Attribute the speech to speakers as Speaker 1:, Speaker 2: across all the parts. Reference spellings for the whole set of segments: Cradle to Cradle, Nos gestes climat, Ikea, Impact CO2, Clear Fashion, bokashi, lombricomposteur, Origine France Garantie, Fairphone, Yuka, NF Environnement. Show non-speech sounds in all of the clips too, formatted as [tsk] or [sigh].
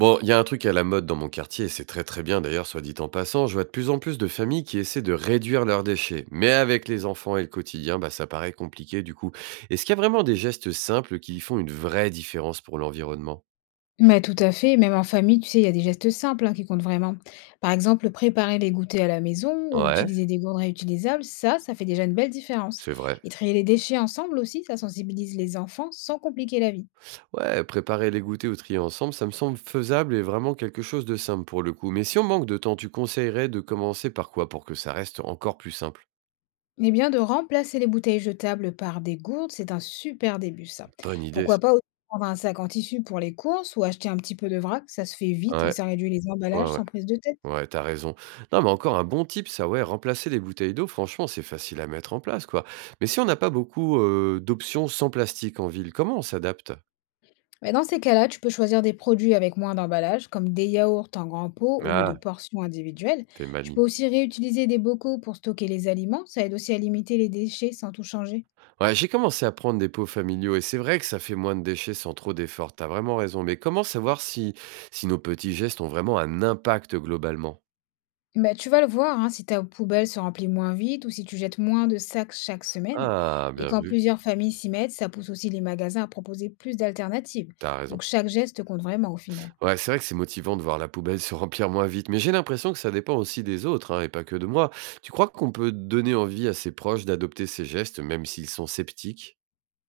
Speaker 1: Bon, il y a un truc à la mode dans mon quartier, et c'est très très bien d'ailleurs, soit dit en passant, je vois de plus en plus de familles qui essaient de réduire leurs déchets. Mais avec les enfants et le quotidien, bah, ça paraît compliqué du coup. Est-ce qu'il y a vraiment des gestes simples qui font une vraie différence pour l'environnement?
Speaker 2: Mais tout à fait, même en famille, tu sais, il y a des gestes simples hein, qui comptent vraiment. Par exemple, préparer les goûters à la maison ou
Speaker 1: Ouais,
Speaker 2: utiliser des gourdes réutilisables, ça fait déjà une belle différence.
Speaker 1: c'est vrai.
Speaker 2: Et trier les déchets ensemble aussi, ça sensibilise les enfants sans compliquer la vie.
Speaker 1: Ouais, préparer les goûters ou trier ensemble, ça me semble faisable et vraiment quelque chose de simple pour le coup. Mais si on manque de temps, tu conseillerais de commencer par quoi pour que ça reste encore plus simple?
Speaker 2: Eh bien, de remplacer les bouteilles jetables par des gourdes, c'est un super début, ça.
Speaker 1: Bonne idée,
Speaker 2: Pourquoi
Speaker 1: ça.
Speaker 2: pas aussi prendre un sac en tissu pour les courses ou acheter un petit peu de vrac, ça se fait vite et
Speaker 1: Ouais,
Speaker 2: ça réduit les
Speaker 1: ouais,
Speaker 2: emballages
Speaker 1: ouais.
Speaker 2: sans prise de tête.
Speaker 1: Ouais, t'as raison. Non, mais encore un bon tip, ça, ouais, remplacer les bouteilles d'eau, franchement, c'est facile à mettre en place, quoi. Mais si on n'a pas beaucoup d'options sans plastique en ville, comment on s'adapte?
Speaker 2: Mais dans ces cas-là, tu peux choisir des produits avec moins d'emballage, comme des yaourts en grand pot au lieu de
Speaker 1: Ah,
Speaker 2: portions individuelles.
Speaker 1: t'es
Speaker 2: Tu peux
Speaker 1: maligne.
Speaker 2: aussi réutiliser des bocaux pour stocker les aliments. Ça aide aussi à limiter les déchets sans tout changer.
Speaker 1: Ouais, j'ai commencé à prendre des pots familiaux et c'est vrai que ça fait moins de déchets sans trop d'efforts, t'as vraiment raison. Mais comment savoir si, si nos petits gestes ont vraiment un impact globalement?
Speaker 2: Bah, tu vas le voir hein, si ta poubelle se remplit moins vite ou si tu jettes moins de sacs chaque semaine.
Speaker 1: Ah,
Speaker 2: Et
Speaker 1: bien
Speaker 2: quand
Speaker 1: vu,
Speaker 2: plusieurs familles s'y mettent, ça pousse aussi les magasins à proposer plus d'alternatives.
Speaker 1: t'as raison.
Speaker 2: Donc chaque geste compte vraiment au final.
Speaker 1: Ouais, c'est vrai que c'est motivant de voir la poubelle se remplir moins vite, mais j'ai l'impression que ça dépend aussi des autres, hein, et pas que de moi. Tu crois qu'on peut donner envie à ses proches d'adopter ces gestes, même s'ils sont sceptiques?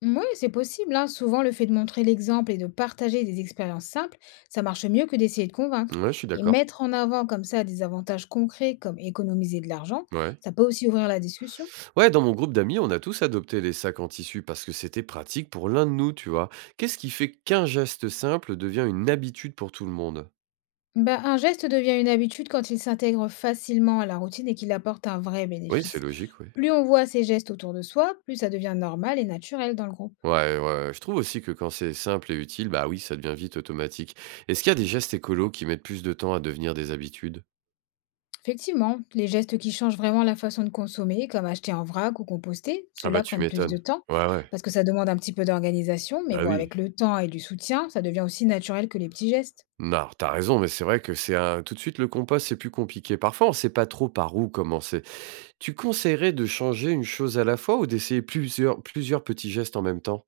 Speaker 2: Oui, c'est possible, hein. Souvent, le fait de montrer l'exemple et de partager des expériences simples, ça marche mieux que d'essayer de convaincre.
Speaker 1: Ouais, je suis
Speaker 2: Et
Speaker 1: d'accord.
Speaker 2: mettre en avant comme ça des avantages concrets comme économiser de l'argent,
Speaker 1: Ouais.
Speaker 2: ça peut aussi ouvrir la discussion.
Speaker 1: Ouais, dans mon groupe d'amis, on a tous adopté les sacs en tissu parce que c'était pratique pour l'un de nous, tu vois. Qu'est-ce qui fait qu'un geste simple devient une habitude pour tout le monde?
Speaker 2: Bah, un geste devient une habitude quand il s'intègre facilement à la routine et qu'il apporte un vrai
Speaker 1: Oui,
Speaker 2: bénéfice.
Speaker 1: c'est logique, oui.
Speaker 2: Plus on voit ces gestes autour de soi, plus ça devient normal et naturel dans le groupe.
Speaker 1: Ouais, ouais, je trouve aussi que quand c'est simple et utile, bah oui, ça devient vite automatique. Est-ce qu'il y a des gestes écolos qui mettent plus de temps à devenir des habitudes?
Speaker 2: Effectivement, les gestes qui changent vraiment la façon de consommer, comme acheter en vrac ou composter,
Speaker 1: Ah bah,
Speaker 2: ceux-là
Speaker 1: tu
Speaker 2: prennent plus de
Speaker 1: m'étonnes.
Speaker 2: temps
Speaker 1: Ouais, ouais.
Speaker 2: parce que ça demande un petit peu d'organisation, mais
Speaker 1: Bah,
Speaker 2: bon,
Speaker 1: oui.
Speaker 2: avec le temps et du soutien, ça devient aussi naturel que les petits gestes.
Speaker 1: Non, t'as raison, mais c'est vrai que c'est un tout de suite le compost, c'est plus compliqué. Parfois, on sait pas trop par où commencer. Tu conseillerais de changer une chose à la fois ou d'essayer plusieurs petits gestes en même temps?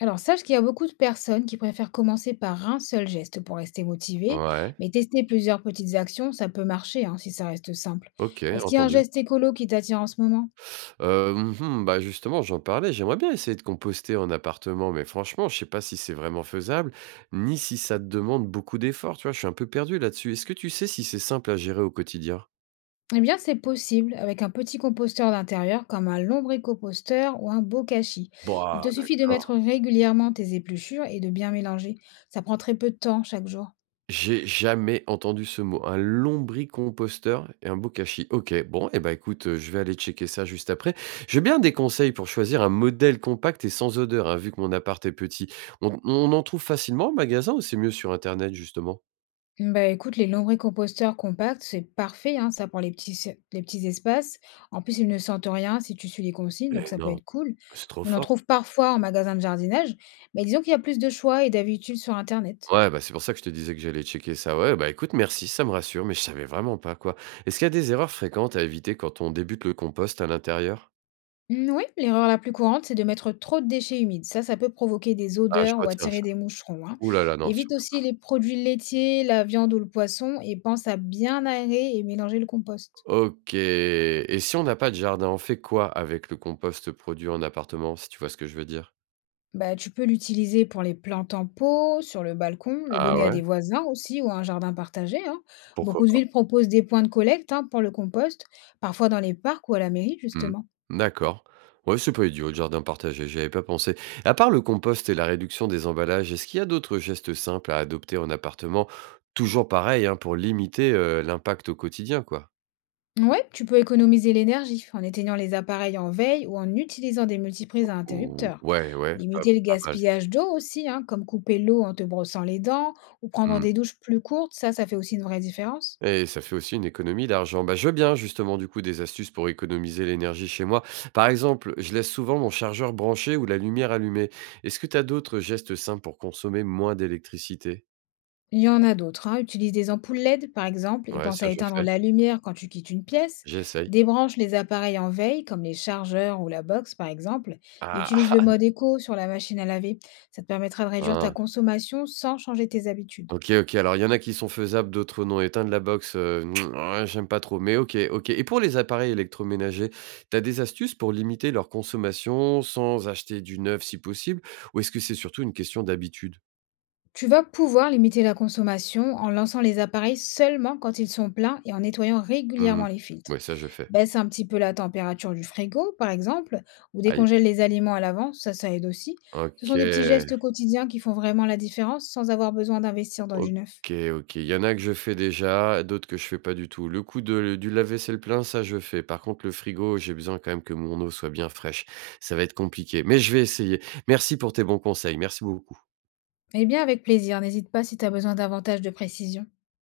Speaker 2: Alors sache qu'il y a beaucoup de personnes qui préfèrent commencer par un seul geste pour rester motivé,
Speaker 1: Ouais,
Speaker 2: mais tester plusieurs petites actions, ça peut marcher hein, si ça reste simple.
Speaker 1: OK,
Speaker 2: Est-ce qu'il y a un
Speaker 1: entendu.
Speaker 2: geste écolo qui t'attire en ce moment?
Speaker 1: Heu, mmh bah, justement, j'en parlais, j'aimerais bien essayer de composter en appartement, mais franchement, je sais pas si c'est vraiment faisable, ni si ça te demande beaucoup d'efforts, tu vois? Je suis un peu perdu là-dessus. Est-ce que tu sais si c'est simple à gérer au quotidien?
Speaker 2: Eh bien, c'est possible avec un petit composteur d'intérieur comme un lombricomposteur ou un bokashi. Il
Speaker 1: Bah,
Speaker 2: te suffit de mettre
Speaker 1: d'accord.
Speaker 2: régulièrement tes épluchures et de bien mélanger. Ça prend très peu de temps chaque jour.
Speaker 1: J'ai jamais entendu ce mot. Un lombricomposteur et un bokashi. OK, bon et ben écoute, je vais aller checker ça juste après. J'ai bien des conseils pour choisir un modèle compact et sans odeur, hein, vu que mon appart est petit. On en trouve facilement en magasin ou c'est mieux sur internet justement?
Speaker 2: Bah écoute, les lombricomposteurs compacts, c'est parfait, hein, ça pour les petits, les petits espaces. En plus, ils ne sentent rien si tu suis les consignes, donc
Speaker 1: Mais
Speaker 2: ça peut
Speaker 1: non,
Speaker 2: être cool.
Speaker 1: c'est trop
Speaker 2: On en
Speaker 1: fort.
Speaker 2: trouve parfois en magasin de jardinage, mais disons qu'il y a plus de choix et d'habitude sur Internet.
Speaker 1: Ouais, bah, c'est pour ça que je te disais que j'allais checker ça. Ouais, bah, écoute merci, ça me rassure, mais je savais vraiment pas quoi. Est-ce qu'il y a des erreurs fréquentes à éviter quand on débute le compost à l'intérieur?
Speaker 2: Mmh, oui, l'erreur la plus courante, c'est de mettre trop de déchets humides. Ça peut provoquer des
Speaker 1: Ah, je
Speaker 2: odeurs ou
Speaker 1: retiens
Speaker 2: attirer
Speaker 1: ça.
Speaker 2: des moucherons, hein.
Speaker 1: Ouh là là, non.
Speaker 2: Évite aussi les produits laitiers, la viande ou le poisson et pense à bien aérer et mélanger le compost.
Speaker 1: OK, et si on n'a pas de jardin, on fait quoi avec le compost produit en appartement, si tu vois ce que je veux dire?
Speaker 2: Bah, tu peux l'utiliser pour les plantes en pot, sur le balcon, le
Speaker 1: Ah
Speaker 2: donner à
Speaker 1: ouais?
Speaker 2: des voisins aussi ou à un jardin partagé, hein.
Speaker 1: Pourquoi
Speaker 2: Beaucoup de
Speaker 1: pas?
Speaker 2: villes proposent des points de collecte, hein, pour le compost, parfois dans les parcs ou à la mairie,
Speaker 1: Mmh.
Speaker 2: justement.
Speaker 1: D'accord. Ouais, c'est pas idiot le jardin partagé, j'y avais pas pensé. À part le compost et la réduction des emballages, est-ce qu'il y a d'autres gestes simples à adopter en appartement? Toujours pareil, hein, pour limiter, l'impact au quotidien, quoi?
Speaker 2: Ouais, tu peux économiser l'énergie en éteignant les appareils en veille ou en utilisant des multiprises à
Speaker 1: Ou
Speaker 2: interrupteurs.
Speaker 1: ouais, ouais, pas
Speaker 2: Limiter le
Speaker 1: pas mal.
Speaker 2: gaspillage d'eau aussi, hein, comme couper l'eau en te brossant les dents ou prendre
Speaker 1: Mmh.
Speaker 2: des douches plus courtes, ça fait aussi une vraie différence.
Speaker 1: Et ça fait aussi une économie d'argent. Bah, je veux bien justement du coup des astuces pour économiser l'énergie chez moi. Par exemple, je laisse souvent mon chargeur branché ou la lumière allumée. Est-ce que tu as d'autres gestes simples pour consommer moins d'électricité?
Speaker 2: Il y en a d'autres, hein, utilise des ampoules LED par exemple et
Speaker 1: Ouais,
Speaker 2: pense à
Speaker 1: ça je
Speaker 2: éteindre
Speaker 1: fais.
Speaker 2: la lumière quand tu quittes une pièce.
Speaker 1: J'essaye.
Speaker 2: Débranche les appareils en veille comme les chargeurs ou la box par exemple et utilise le
Speaker 1: Ah,
Speaker 2: mode éco sur la machine à laver. Ça te permettra de réduire
Speaker 1: ah,
Speaker 2: ta
Speaker 1: hein.
Speaker 2: consommation sans changer tes habitudes.
Speaker 1: OK, OK. Alors il y en a qui sont faisables, d'autres non. Éteindre la box, [tsk] ouais, j'aime pas trop. Mais OK, OK. Et pour les appareils électroménagers, t'as des astuces pour limiter leur consommation sans acheter du neuf si possible? Ou est-ce que c'est surtout une question d'habitude?
Speaker 2: Tu vas pouvoir limiter la consommation en lançant les appareils seulement quand ils sont pleins et en nettoyant
Speaker 1: Hmm.
Speaker 2: régulièrement les filtres.
Speaker 1: Ouais, ça je fais.
Speaker 2: Baisse un petit peu la température du frigo, par exemple, ou
Speaker 1: Aïe.
Speaker 2: décongèle les aliments à l'avance, ça aide aussi. Ce sont des petits
Speaker 1: OK.
Speaker 2: gestes quotidiens qui font vraiment la différence sans avoir besoin d'investir dans du neuf.
Speaker 1: OK, OK. Il y en a que je fais déjà, d'autres que je fais pas du tout. Le coup de du lave-vaisselle plein, ça je fais. Par contre, le frigo, j'ai besoin quand même que mon eau soit bien fraîche. Ça va être compliqué, mais je vais essayer. Merci pour tes bons conseils. Merci beaucoup.
Speaker 2: Eh bien, avec plaisir, n'hésite pas si tu as besoin davantage de précision.